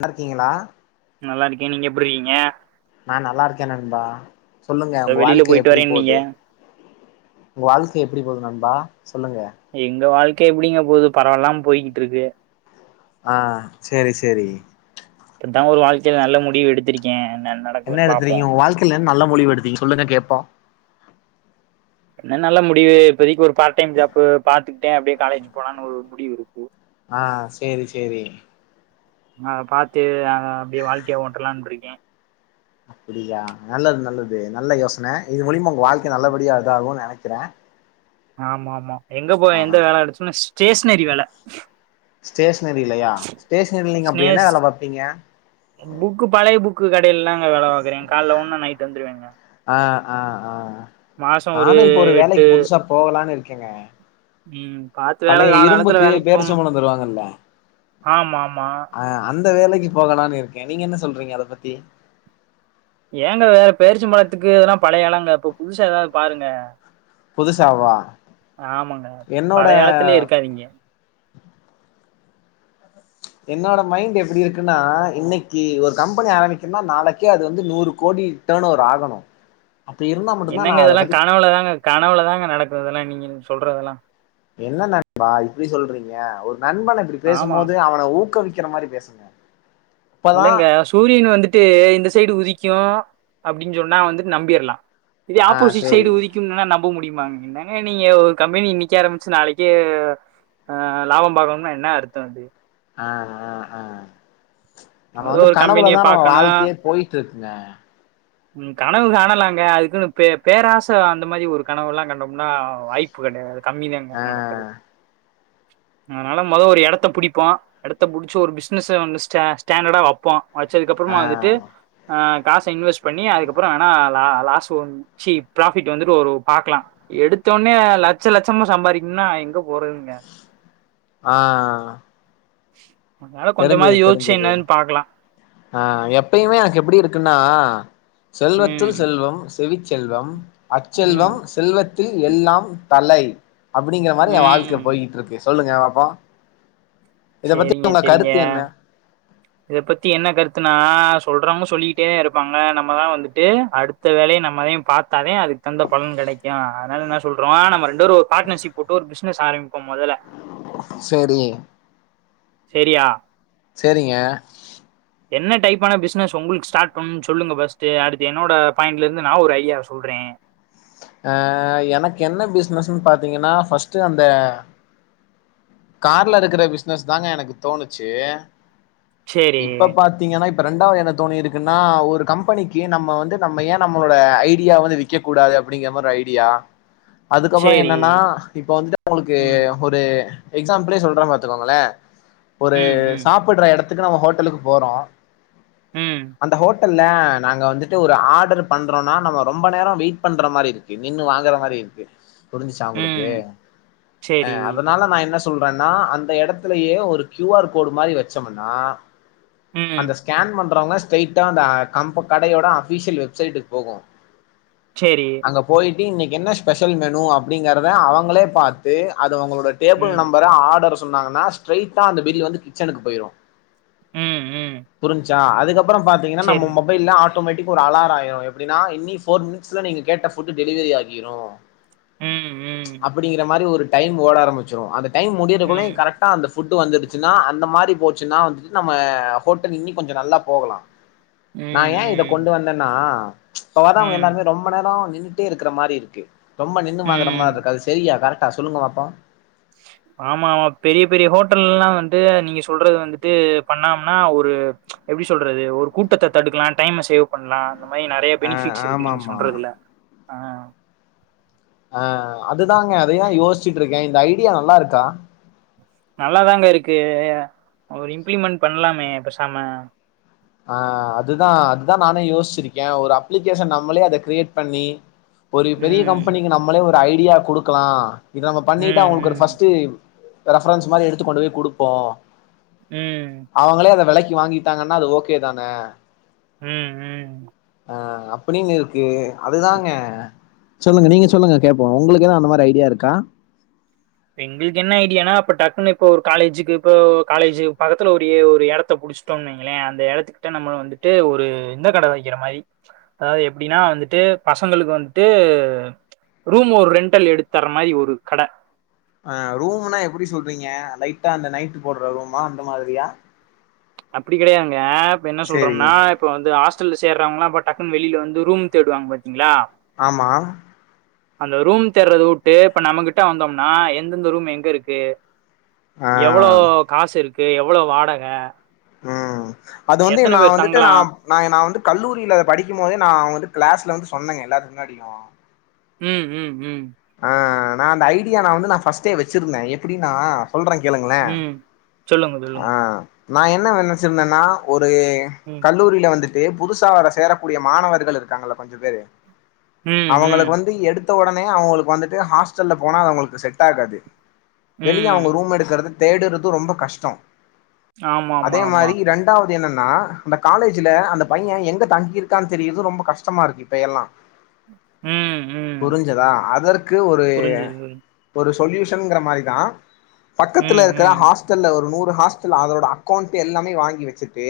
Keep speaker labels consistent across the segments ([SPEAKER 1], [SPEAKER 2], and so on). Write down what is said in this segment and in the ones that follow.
[SPEAKER 1] லா இருக்கீங்களா
[SPEAKER 2] நல்லா இருக்கே நீங்க எப்டி இருகீங்க
[SPEAKER 1] நா நல்லா இருக்கே நண்பா சொல்லுங்க
[SPEAKER 2] இப்ப
[SPEAKER 1] உங்க
[SPEAKER 2] வெளியில
[SPEAKER 1] வாழ்க்க
[SPEAKER 2] போயிட்டு
[SPEAKER 1] எப்டி
[SPEAKER 2] வரேன்னீங்க
[SPEAKER 1] போது உங்க வாழ்க்க எப்டி போது நண்பா சொல்லுங்க
[SPEAKER 2] எங்க வாழ்க்க எப்டிங்க போது பரவால்லாம போய்கிட்டு இருக்கு
[SPEAKER 1] ஆ செரி செரி
[SPEAKER 2] இப்பதா ஒரு வாழ்க்கைல நல்ல முடிவு எடுத்திருக்கே இன்னு என்ன
[SPEAKER 1] என்ன
[SPEAKER 2] நடக்குதுன்னு பாப்போம்
[SPEAKER 1] எடுத்துருக்கீங்க வாழ்க்கைல என்ன நல்ல முழிவு எடுத்தீங்க சொல்லுங்க கேப்போ
[SPEAKER 2] என்ன நல்ல முடிவு இப்போதைக்கி ஒரு பார்ட் டைம் ஜாப்பு பாத்துக்கிட்டே அப்டியே காலேஜ் போலான்னு ஒரு முடிவு இருக்கு
[SPEAKER 1] ஆ செரி செரி
[SPEAKER 2] ஆ பாத்து நாங்க அப்டியே வாழ்க்கைய ஓட்டலானு இருக்கே
[SPEAKER 1] அப்டியா நல்லது நல்லது நல்ல யோசன இது மூலியமா உங்க வாழ்க்க நல்லபடியா இதாகு நினைக்கிறே
[SPEAKER 2] ஆமா ஆமா எங்க போ
[SPEAKER 1] ஆ
[SPEAKER 2] எந்த வேல கெடச்சோனா ஸ்டேஷனரி வேல
[SPEAKER 1] ஸ்டேஷனரிலையா ஸ்டேஷனரில நீங்க அப்படி என்ன
[SPEAKER 2] ஸ்னேஸ்
[SPEAKER 1] வேல பாப்பீங்க
[SPEAKER 2] புக்கு பழைய புக்கு கடைலல்லா வேல பாக்குறே கால்ல போனா நைட் வந்துருவேங்க
[SPEAKER 1] அ அ அ
[SPEAKER 2] மாதம்
[SPEAKER 1] நானு இப்ப ஒரு
[SPEAKER 2] எட்டு
[SPEAKER 1] வேலைக்கி புதுசா போகலானு இருக்கேங்க
[SPEAKER 2] ம் பாத்து வேல காலா காலத்துல வேலைக்கு போங்
[SPEAKER 1] துருவாங்கல்ல
[SPEAKER 2] ஆமா மா
[SPEAKER 1] அ அந்த வேலைக்கி போகலான்னு இருக்கே நீங்க என்ன சொல்றீங்க அத பத்தி
[SPEAKER 2] ஏங்க வேற பேரீச்சம் பழத்துக்கு எதுன்னா பழைய ஏலோங்க இப்ப புதுசா ஏதாது பாருங்க
[SPEAKER 1] புதுசாவா
[SPEAKER 2] ஆமாங்க
[SPEAKER 1] என்னோட
[SPEAKER 2] பழைய காலத்துலயே இருக்காதீங்க
[SPEAKER 1] என்னோட மைண்ட் எப்படி இருக்குன்னா இன்னைக்கி ஒரு கம்பெனி ஆரம்பிக்குனா நாளைக்கே அது வந்து நூறு கோடி தணூர் ஆகணு அப்டி இருந்தா மட்டும்தா நா
[SPEAKER 2] என்னங்க
[SPEAKER 1] அத
[SPEAKER 2] இதெல்லா
[SPEAKER 1] பத்தி
[SPEAKER 2] கனவுல தாங்க கனவுல தாங்க நடக்கு இதெல்லா நீங்க சொல்றதெல்லா
[SPEAKER 1] என்ன நண்பா இப்படி சொல்றீங்க ஒரு நண்பன இப்படி
[SPEAKER 2] ஆமா
[SPEAKER 1] பேசும்போது அவன ஊக்கவிக்கிற மாரி பேசுங் அ
[SPEAKER 2] இல்லங்க சூரியன் வந்துட்டு இந்த சைடு உதிக்கும் அப்டின் சொன்னா வந்துட்டு நம்பியிரலா இதே
[SPEAKER 1] ஆ
[SPEAKER 2] ஆப்போசிட் சைடு
[SPEAKER 1] சேரி
[SPEAKER 2] உதிக் க்கும்னா நம்ப முடியுமா என்னங்க நீங்க ஒரு கம்பெனி இன்னைக்கி ஆரம்பிச்சு நாளைக்கே அ லாபோ பாக்கணுனா என்ன அர்த்தோ அது
[SPEAKER 1] அ அ அ நம்ம
[SPEAKER 2] மொத
[SPEAKER 1] வந்து
[SPEAKER 2] ஒரு கம்பெனிய
[SPEAKER 1] கனவுலதா நம்ம
[SPEAKER 2] பாக்கணு
[SPEAKER 1] வாழ்க்கையே போயிட்டு இருக்குங்க
[SPEAKER 2] ம் கனவு காணலாங்க அதுக்குன்னு பே பேராச அந்த மாதி ஒரு கனவு எல்லா கண்டோம்னா வாய்ப் பு கெடையாது கம்மி தாங்க
[SPEAKER 1] ஆ
[SPEAKER 2] நடக்குறது அதனால மொத ஒரு எடத்த பிடிப்போ எடத்த புடிச்சு ஒரு பிசுனச ஸ்ட ஸ்டண்டர்டா வைப்போ
[SPEAKER 1] ஆ
[SPEAKER 2] வச்சதுக்கப்புறமா வந்துட்டு அ காச இன்வெஸ்ட் பண்ணி அதுக்கப்புற வேணா லா லாஸ் ஒன் ஜி ப்ராபிட் வந்துட்டு ஒரு பாக்லா எடுத்தோன்னே லட்ச லட்சமா சம்பாறிக்குன்னா எங்க போறதுங்க
[SPEAKER 1] ஆ
[SPEAKER 2] அதனால கொஞ்சமாது யோஸ்ச்சி என்னனு பாக்லா
[SPEAKER 1] அ எப்பயுமே எனக்கு எப்படி இருக்குன்னா செல்வத்துள்
[SPEAKER 2] ம்
[SPEAKER 1] செல்வம் செவிச்செல்வம்
[SPEAKER 2] ம்
[SPEAKER 1] அச்செல்வம் செல்வத்தில் எல்லாம் தலை அப்படிங்கிற மாறி என் வாழ்க்க
[SPEAKER 2] ம்
[SPEAKER 1] போயிட்டு இருக்கு சொல்லுங்க பாப்போம்
[SPEAKER 2] சேரிங்க சரிங்க இத பத்தி என்ன கருத்துன்னா சொல்றவங்க சொல்லிக்கிட்டே இருப்பாங்க நம்மதான் வந்துட்டு அடுத் த வேலய நம்ம தான் பாத்தா தான் அதுக்கு தகுந்த பலன் கெடைக்கும் அதனால என்ன சொல்றோம் நம்ம ரெண்டு டோரு ஒரு பாட்னர்ஷிப் போட்டு ஒரு பிஸ்னஸ் ஆரம்பிப்போம் மொதல
[SPEAKER 1] சேரி
[SPEAKER 2] செரியா
[SPEAKER 1] சேரிங்க
[SPEAKER 2] என்ன டைப்பான பிஸ்னஸ் ஒங்களுக்கு ஸ்டார்ட் பண்ணும்னு சொல்லுங்க ஃபர்ஸ்ட்டு அடுத்து என்னோட பாயிண்ட்ல இருந்து நா ஒரு ஐடியா சொல்றேன்
[SPEAKER 1] அ எனக்கு என்ன பிஸ்னஸ்ன் பாத்தீங்கன்னா ஃபர்ஸ்ட்டு அந்த கார்ல இருக்குற பிஸ்னஸ் தாங்க எனக்கு தோணுச்சு
[SPEAKER 2] சேரி
[SPEAKER 1] இப்ப பாத் தீங்கன்னா இப்ப ரெரண்டாவது என்ன தோனி இருக்குன்னா ஒரு கம்பெனிக்கு நம்ம வந்து நம்ம ஏன் நம்மளோட ஐடியாவ வந்து விக்கக்கூடாது அ ப்படிங்க மார் ஒரு ஐடியா அதுக்கப்புறம்
[SPEAKER 2] சேரி
[SPEAKER 1] என்னன்னா இப்ப வந்துட்டு ஒங்களுக்கு
[SPEAKER 2] ம்
[SPEAKER 1] ஒரு எக்ஸாம்பிளே சொல்றன் பாத்துக்கோங்களே ஒரு
[SPEAKER 2] ம் ம்
[SPEAKER 1] சாப்பட்ற எடத் துக்கு நம்ம ஹோட்டலுக்கு போறோம்
[SPEAKER 2] ம்
[SPEAKER 1] அந்த ஹோ ட்டல்ல நாங்க வந்துட்டு ஒரு ஆர்டர் பண்றோம்னா நம்ம ரொம்ப நேரம் வெயிட் ட் பண்ற மாறிருக்கு நின்னு வாங்கற மாறி இருக்கு புரிஞ்சுச்சா ஒங்களுக்கு
[SPEAKER 2] ம்
[SPEAKER 1] அ
[SPEAKER 2] சேரி
[SPEAKER 1] அதனால நா என்ன சொல்றன்னா அந்த எடத்துலயே ஒரு கியூ ஆர் கோடு மாறி வச்சம்ன்னா
[SPEAKER 2] ம்
[SPEAKER 1] அந்த ஸ்கேன் பண்றவங்க ஸ்டேய்ட்டா அந்த கம்ப கடையோட அபிசியல் வெப்சைட்டுக்கு போகும்
[SPEAKER 2] சேரி
[SPEAKER 1] அங்க போயிட்டு இன்னைக்கு என்ன ஸ்பெஷல் மெனு அப்டிங்கறத அவங்களே பாத்து அது அவுங்ளோட டேபிள்
[SPEAKER 2] ம்
[SPEAKER 1] நம்பரு ஆர்டரு சொன்னாங்கன்னா ஸ்ட்ரைட்டா அந்த பில்லு வந்து கிச்சனுக்கு போயிரு
[SPEAKER 2] ம் ம்
[SPEAKER 1] புரிஞ்சா அதுக்கப்றோ பாத்தீங்கனா நம்ம மொ
[SPEAKER 2] சேரி
[SPEAKER 1] மொபைல்ல ஆட்டோமேட்டிக்கா ஒரு அலாரோ ஆயிரு எப்டின்னா இன்னி ஃபோர் மினிட்ஸ்ல நீங்க கேட்ட ஃபுட்டு டெலிவரி ஆகிரு
[SPEAKER 2] ம் ம்
[SPEAKER 1] அப்டிங்கிற மாரி ஒரு டைம் ஓட ஆரம்மிச்சிரு அந்த டைம் முடியறதுகுள்ள
[SPEAKER 2] ம்
[SPEAKER 1] கரெக்ட்டா அந்த ஃபுட்டு் வந்துருச்சுன்னா அந்த மாரி போச்சுன்னா வந்துட்டு நம்ம ஹோட்டல் இன்னி கொஞ்ச நல்லா போகலா நா
[SPEAKER 2] ம்
[SPEAKER 1] ஏன் இத
[SPEAKER 2] ம்
[SPEAKER 1] கொண்டு வந்தன்னா இப்ப வரவங்க
[SPEAKER 2] ம்
[SPEAKER 1] எல்லாருமே ரொம் மப நேரோ நின்னுட்டே இருக்கற மாரி இருக்கு ரொம்ப நின்னு வாங்குற
[SPEAKER 2] ம்
[SPEAKER 1] மாரி இருக்கு அது செரியா கரெக்டா சொல்லுங்க பாப்போ
[SPEAKER 2] ஆமா ஆமா பெரிய பெரிய ஹோட்டல் எல்லா வந்து நீங்க சொல்றது வந்துட்டு பண்ணாம்னா ஒரு எப்டி சொல்றது ஒரு கூட்டத்த தடுக்கலா டைம சேவ் பண்லா அந்த மாரி நறைய
[SPEAKER 1] ஆ
[SPEAKER 2] பெனிஃபிட்ஸ் இருக்கு நீங்க
[SPEAKER 1] ஆமாமா
[SPEAKER 2] சொல்றதுல அ
[SPEAKER 1] அ அதுதாங்க அதையா யோசிட்டு இருக்க இந்த ஐடியா நல்லா இருக்கா
[SPEAKER 2] நல்லாதாங்க இருக்கு ஒரு இம்ப்ளிமெண்ட் பண்லாமே பேசாம
[SPEAKER 1] அ அதுதா அதுதா நானே யோசிச்சிருக்கே ஒரு அப்ளிகேஷன் நம்மளே அத கிரியேட் பண்ணி ஒரு பெரிய
[SPEAKER 2] ம்
[SPEAKER 1] கம்பெனிக்கு நம்மளே ஒரு ஐடியா குடுக்கலா இத நம்ம பண்ணிட்டு
[SPEAKER 2] ம்
[SPEAKER 1] அவங்களுக்கு ஒரு
[SPEAKER 2] ம்
[SPEAKER 1] ஃபர்ஸ்ட்டு ரெஃப்ரன்ஸ் மாரி எடுத்துக்கொண்டு போய் குடுப்போ
[SPEAKER 2] ம்
[SPEAKER 1] அவங்களே அத வெலைக்கி வாங்கிட்டாங்கன்னா அது ஓகே தான
[SPEAKER 2] ம் ம்
[SPEAKER 1] அ அப்டின்னு இருக்கு அதுதாங்க சொல்லுங்க நீங்க சொல்லுங்க கேப்போ உங்களுக்கு ஏதா அந்த மாரி ஐடியா இருக்கா
[SPEAKER 2] எங்களுக்கு என்ன ஐடியான்னா அப்ப டக்குன்னு இப்ப ஒரு காலேஜுக்கு இப்போ காலேஜ் பக்கத்துல ஒரு ஒரு இடத்த புடி ச்சடோன் வைங்ளே அந்த இடத்துக்கிட்ட நம்ம வந்துட்டு ஒரு இந்த கட வைக்கிற மாரி அதாவது எப்டினா வந்துட்டு பசங்களுக்கு வந்துட்டு ரூம் ஒரு ரெண்டல் எடுத்துத்தர மாரி ஒரு கட
[SPEAKER 1] ஆ ரூம்னா எப்டி சொல்றீங்க லைட்டா அந்த நைட் போடுற ரூமா அந்த மாரியா
[SPEAKER 2] அப்டி கெடையாதுங்க இப்ப என்ன
[SPEAKER 1] சேரி
[SPEAKER 2] சொல்றோம்னா இப்ப வந்து ஆஸ்டல்ல சேர்றவங்ளா பட் டக்குனு வெளில வந்து ரூம் தேடுவாங்க பாத்தீங்ளா
[SPEAKER 1] ஆமா
[SPEAKER 2] அந்த ரூம் தேர்றது உட்டு இப்ப நம்மகிட்ட வந்தோம்னா எந்தெந்த ரூம் எங்க இருக்கு
[SPEAKER 1] ஆ
[SPEAKER 2] எவ்ளோ காசு இருக்கு எவ்ளோ வாடக
[SPEAKER 1] ம் அது வந்து நா வந்துட்டு நா
[SPEAKER 2] தங்கலாம்
[SPEAKER 1] நா நா வந்து கல்லூரில படிக்கும் போதே நா வந்து கிளாஸ்ல வந்து சொன்னேங்க எல்லாரு முன்னாடியு
[SPEAKER 2] ம் ம் ம்
[SPEAKER 1] ஆ நா அந்த ஐடியா நா வந்து நா ஃபர்ஸ்ட்டே வச்சிருந்த எப்டினா சொல்ற கேளுங்ளே
[SPEAKER 2] ம் சொல்லுங்க
[SPEAKER 1] ஆ
[SPEAKER 2] சொல்லுங்க
[SPEAKER 1] நா என்ன வேல நெனச்சிருந்தனா ஒரு
[SPEAKER 2] ம்
[SPEAKER 1] கல்லூரில வந்துட் டு புதுசா வர சேரக்கூடிய மாணவர்கள் இருக்காங்கள கொஞ்ச பேரு
[SPEAKER 2] ம் ம்
[SPEAKER 1] அவுங்களுக்கு வந்து எடுத் த உடனே அவுங்களுக்கு வந்துட்டு ஹாஸ்டல்ல போனா அவங்களுக்கு செட் ஆகாது வெளிய
[SPEAKER 2] ம்
[SPEAKER 1] அவங்க ரூம் எடுக்குறது தேடுறது ரொம்ப கஷ்டோ
[SPEAKER 2] ஆமா ஆமா
[SPEAKER 1] அதே
[SPEAKER 2] ஆமா
[SPEAKER 1] மாரி ரெண் ரெண்டாவது என்னென்னா அந்த காலேஜ்ல அந்த பையன் எங்க தங்கியிருக்கான் தெரிறது ரொம்ப கஷ்டமா இருக்கு இப்பையெல்லா
[SPEAKER 2] ம் ம்
[SPEAKER 1] புரிஞ்சதா அதற்கு ஒரு
[SPEAKER 2] புரிஞ்சுது புரிஞ்சு
[SPEAKER 1] ஒரு சொல்யூஷன்ங்கிற மாரி தா பக்கத்துல
[SPEAKER 2] ம்
[SPEAKER 1] இருக்கிற
[SPEAKER 2] ம்
[SPEAKER 1] ஹாஸ் ஹாஸ்டல்ல ஒரு நூறு ஹாஸ்டல் அதோட அக்கௌண்ட் எல்லாமே வாங்கி வச்சுட்டு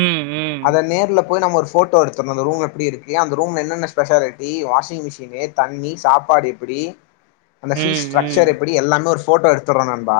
[SPEAKER 2] ம் ம்
[SPEAKER 1] அத நேர்லப் போய் நம்ம ஒரு போட்டோ எடுத்துர்னு அந்த ரூம் எப்டி இருக்கு அந்த ரூம்ல என்னென்ன ஸ்பெஷாலிட்டி வாஷிங்மிஷின் இதுலயே தண்ணி சாப் சாப்பாடு எப்பிடி அந்த பீஸ்
[SPEAKER 2] ம்
[SPEAKER 1] ஸ்ட்ரக்சர்
[SPEAKER 2] ம்
[SPEAKER 1] எப்பிடி எல்லாமே ஒரு போட்டோ எடுத்தர்லா நண்பா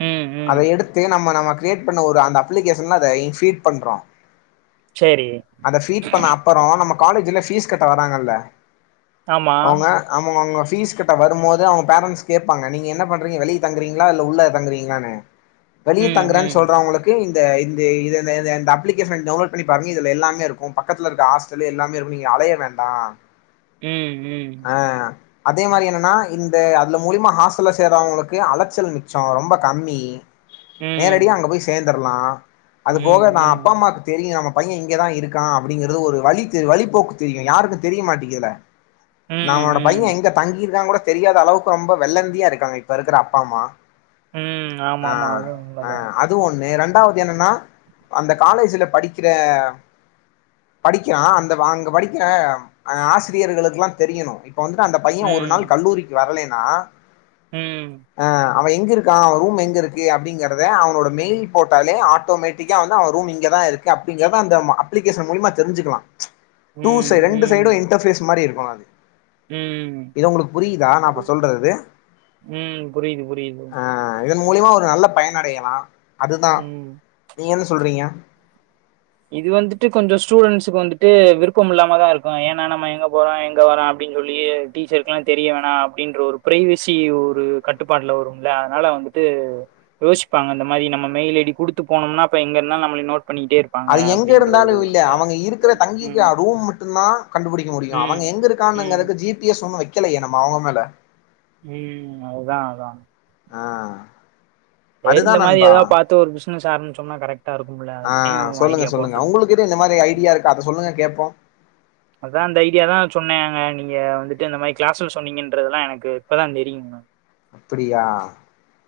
[SPEAKER 2] ம்
[SPEAKER 1] அத
[SPEAKER 2] ம்
[SPEAKER 1] எடுத்து நம்ம நமக் ப்ளேட் பண்ண ஒரு அந்த அப்ளிகேஷன்ல அத ஃபீட் பண்றோ
[SPEAKER 2] சரி
[SPEAKER 1] அந்த ஃபீட் பண்ண அப் பறோ நம்ம காலேஜில பீஸ் கட்ட வராங்கல
[SPEAKER 2] ஆமா
[SPEAKER 1] அவுங்க ஆமா அவுங்க பீஸ் கட்ட வரும்போது அவுங்க பேரட்ஸ் கேப்பாங்க நீங்க என்ன பண்றீங்க வெளிய தங்குறீங்ளா இல்ல உள்ள தங்குறீங்ளானு
[SPEAKER 2] ம்,
[SPEAKER 1] வெளிய தங்றேனு
[SPEAKER 2] ம்,
[SPEAKER 1] சொல்றவங்களுக் இப்பையே இந்த இந்து இத த த இந்த அப்ளிகேஷன டவுன்லோடு பண்ணி பாருங்க இது எல்லாமே இருக்கு பக்கத்துல இருக்க ஆஸ் இதுலியே எல்லாமே இருக்கு நீங்க அலைய வேண்டா
[SPEAKER 2] ம் ம்
[SPEAKER 1] அ அதே மாரி என்னன்னா இந்த அதுல மூலியமா ஹாஸ்டல்ல சேரவங்களுக்கு அலைச்சல் மிச்ச ரொம்ப கம்மி நேரடியா
[SPEAKER 2] ம்,
[SPEAKER 1] அங்க போய் சேர்நதற்லா
[SPEAKER 2] ம்,
[SPEAKER 1] அது போக நா அப்பா
[SPEAKER 2] ம்,
[SPEAKER 1] அம்மாக்கு தெரியு நம்ம பைய இங்கதா இருக்கா அப்பிடிங்கறது ஒரு வழி தெ வழிபோக்கு தெரியு யாருக்கு தெரிய மாட்டேங்கிதுல
[SPEAKER 2] ம்,
[SPEAKER 1] நம்மளோட பைய
[SPEAKER 2] ம்,
[SPEAKER 1] எங்க தங்கியிருக்கா கூட தெரியாத அளவுக்கு ரொம்ப வெள்ளந்தியா இருக்காங்க இப்ப இருக்குற அப்பா அம்மா
[SPEAKER 2] ம்.
[SPEAKER 1] ஆ
[SPEAKER 2] ஆமாமா. அது
[SPEAKER 1] ஆ
[SPEAKER 2] உண்மதான்.
[SPEAKER 1] அத் இதுவு ஒண்ணு ரெண்டாவது என்னென்னா அந்த காலேஜ்ல படிக்கிற படிக்கிறா அந்த அங்க படிக்கிறா அ ஆசிரியர்களுக்ல்லா தெரியுணு இப்பே வந்துட்டு அந்த பைய ஒரு
[SPEAKER 2] ம்,
[SPEAKER 1] நாள் கல்லூரிக்கு வர்லைனா
[SPEAKER 2] ம்
[SPEAKER 1] அ அவ எங்க இருக்கா அவ ரூம் எங்க இருக்கு அப்பிடிங்கறத அவனோட மெயில் போட்டாலே ஆட்டோமேட்டிக்கா வந்து அவ ரூம் இங்கதா இருக்கு அப்பிடிங்கறத அந்த அப்ளிகேஷன் மூலியமா தெரிஞ்சிக்கலா டூ சைடு
[SPEAKER 2] ம்,
[SPEAKER 1] ரெண்டு சைடு
[SPEAKER 2] ம்,
[SPEAKER 1] இன்டர்பேஸ் மாரி இருக்கு ன்ன அது
[SPEAKER 2] ம்
[SPEAKER 1] இது உங்களுக்கு புரியுதா நா இப்ப சொல்றது
[SPEAKER 2] ம். புரியுது, புரியுது.
[SPEAKER 1] அ இதன் மூலியமா ஒரு நல்ல பயன் அடையலா
[SPEAKER 2] ம்
[SPEAKER 1] [inaudible]
[SPEAKER 2] இது வந்துட்டு கொஞ்சோ ஸ்டூடெண்ட்ஸ்க்கு வந்துட்டு விருப்போம் இல்லாமதா இருக்கு ஏன்னா நம்ம எங்க போறோ எங்க வர்றோ அப் அப்டினு சொல்லியே டீச்சருக்ல்லா தெரிய வேணா அப்டின்ற ஒரு பிரைவசி ஒரு கட்டுப்பாட்ல வருல அதனால வந்து இது யோசிப்பாங்க இந்த மாரி நம்ம மெயில் ஐடி குடுத்து போனம்ன அப்பறோஎங்க இருந்த நம்ம நோட் பண்ணிட்டே இரு
[SPEAKER 1] அது எங்க இருந்தாலு இல்ல அவுங்க இருக்குற
[SPEAKER 2] ம்.
[SPEAKER 1] தங்கிருக்கிற ரூம் மட்டுதா கண்டுபுடிக்க முடியு அவங்க
[SPEAKER 2] ம்
[SPEAKER 1] எங்க
[SPEAKER 2] ம்
[SPEAKER 1] இருக்கான்னுங்ரதுக்கு ஜி பி எஸ் ஒன்னு வைக்கலையே நம்ம அவுங்க மேல
[SPEAKER 2] ம் அதுதா அதா
[SPEAKER 1] ஆ
[SPEAKER 2] சேரி
[SPEAKER 1] அதுதா
[SPEAKER 2] இந்த மாரி
[SPEAKER 1] நண்பா
[SPEAKER 2] ஏதாது பாத்து ஒரு பிசினஸ் ஆரம்பிச்சம்ன்னோ கரெக்டா இருக்குமுல்ல அதுக்குதா ஓ ஐடியா போட்டது
[SPEAKER 1] இன்னு இந்த மாதிரி ஐடியா இருக்க அத சொல்லுங்க கேப்போ
[SPEAKER 2] அதா இந்த ஐடியா தா சொன்னாங்க நீங்க வந்துட்டு இந்த மாதிரி கிளாஸ்ல சொன்னீங்கன்றதல்லா எனக்கு இப்பதா தெரியு
[SPEAKER 1] [inaudible] அப்டியா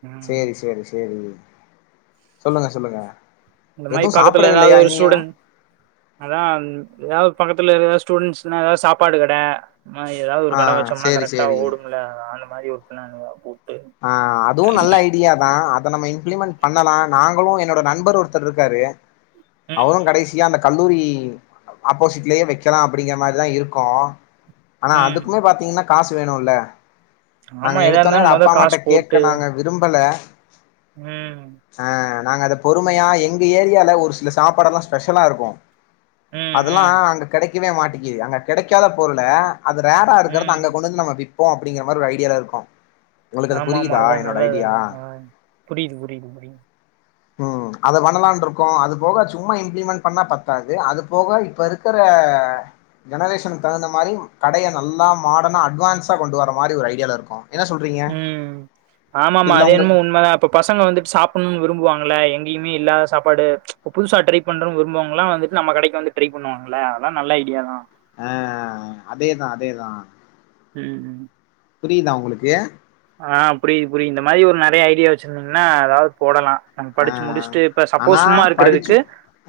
[SPEAKER 2] ம்
[SPEAKER 1] சேரி சேரி சேரி சொல்லுங்க சொல்லுங்க
[SPEAKER 2] இந்த மாரி
[SPEAKER 1] எதுவு
[SPEAKER 2] பக்கத்துல ஏதாவது
[SPEAKER 1] சாப்பிடவில்லையா
[SPEAKER 2] ஒரு
[SPEAKER 1] இன்னியு
[SPEAKER 2] ஸ்டூடண் அதா ஏதாவ்து பக்கத்துல இருக்கற ஸ்டூடெண்ட்ஸ்னா ஏதாவ்து சாப்பாடு கட ஆ ஏதாவது ஒரு
[SPEAKER 1] ஆ
[SPEAKER 2] கடை வச்சோம்னா
[SPEAKER 1] சேரி
[SPEAKER 2] கரெக்டா
[SPEAKER 1] சேரி
[SPEAKER 2] ஓடும்ல அந்த மாரி ஒரு பின்ன
[SPEAKER 1] அ அதுவும் நல்ல ஐ டியாதான் அதை நம்ம இம்ப்ளிமெண்ட்
[SPEAKER 2] ம்
[SPEAKER 1] பண்ணலாம் நாங்களும் என்னோட நண்பர் ஒருத்தர் இருக்காரு அவரும் கடைசியா அந்த கல் லூரி ஆப்போசிட்லயே வைக்கலாம் அப்டிங்கிற மாரிதான் இருக்கோம் ஆனா
[SPEAKER 2] ம் ம்
[SPEAKER 1] அதுக்குமே பாத்தீங்கன்னா காசு வேணும்ல்ல
[SPEAKER 2] ஆமா எதா இருந்தாலும் மொத காசு போட்டு
[SPEAKER 1] நாங்க விரும்பல
[SPEAKER 2] ம்
[SPEAKER 1] அ நாங்க அத பொறுமையா எங்க ஏரியால ஒரு சில சாப்பாடல்லாம் ஸ்பெஷலா இருக்கும்
[SPEAKER 2] ம்
[SPEAKER 1] அதெல்லாம்
[SPEAKER 2] ம்
[SPEAKER 1] அங்க கெடைக்கவே மாட்டிக்குது அங்க கெடைக்காத பொருள அது ரேரா இருக்கிறது
[SPEAKER 2] ம்
[SPEAKER 1] அங்க கொண்டு வந்து நம விப்போ அப்டிங்கற மாரி ஒரு ஐடியால இருக்கோம்
[SPEAKER 2] ஆமா ஆமா அதான் நல்லதுதானே புரியுது புரியுது புரியுது
[SPEAKER 1] ம் அது பண்ணலானு இருக்கோம் அது போக சும்மா இம்ப்ளிமெண்ட் பண்ணா பத்தாது அது போக இப்ப இரு க்கிற ஜெனரேஷன் தகுந்த மாதிரி கடைய நல்லா மாடனா அட்வான்ஸா கொண்டு வர்ற மாதிரி ஒரு ஐடியால இருக்கோம் என்ன சொல்லி
[SPEAKER 2] ம் ஆமாமா அது என்னமோ உண்மதான் ப்ரோ பசங்க வந்துட்டு சாப்டனும்னு விரும்புவாங்கள்ள எங்கயுமே இல்லாத சாப்பாடு புதுசா ட்ரை பண்ற விரும்புறவங்களாம் வந்துட்டு நம்ம கடைக்கு வந்து ட்ரை பண்ணுவாங்கல்ல அதல்லாம் நல்ல ஐடியா தான்
[SPEAKER 1] அ அதேதான் அதேதான்
[SPEAKER 2] ம் ம்
[SPEAKER 1] புரியுதா உங்களுக்கு
[SPEAKER 2] அ புரியுது புரியுது இந்த மாதிரி ஒரு நெறைய ஐடியா வச்சுருந்தீங்கன்னா ஏதாவது போடலாம் நம்ம
[SPEAKER 1] ஆ
[SPEAKER 2] படிச்சு முடிச்சுட்டு இப்ப
[SPEAKER 1] ஆனா
[SPEAKER 2] சப்போஸ் சும்மா
[SPEAKER 1] படிச்சு
[SPEAKER 2] இருக்கிறதுக்கு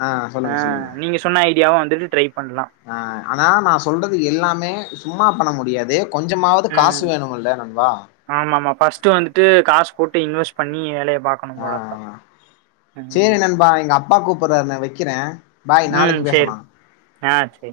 [SPEAKER 1] ஆ சொல்லுங்க
[SPEAKER 2] அ
[SPEAKER 1] சொல்லுங்க
[SPEAKER 2] நீங்க சொன்ன ஐடியாவும் வந்துட்டு ட்ரை பண்ணலாம்
[SPEAKER 1] அ ஆனா நான் சொல்றது எல்லாமே சும்மா பண்ண முடியாது கொஞ்சமாவது காசு வேணுமில்லா நண்பா
[SPEAKER 2] ஆமா ஆமா ஃப்ஸ்ட்டு வந்துட்டு காசு போட்டு இன்வெஸ்ட் பண்ணி வேலைய பாக்
[SPEAKER 1] ஆ சேரி நண்பா எங்க அப்பா கூப்பறாரு நா வெக்கிறேன்
[SPEAKER 2] ம் செரி அ செரி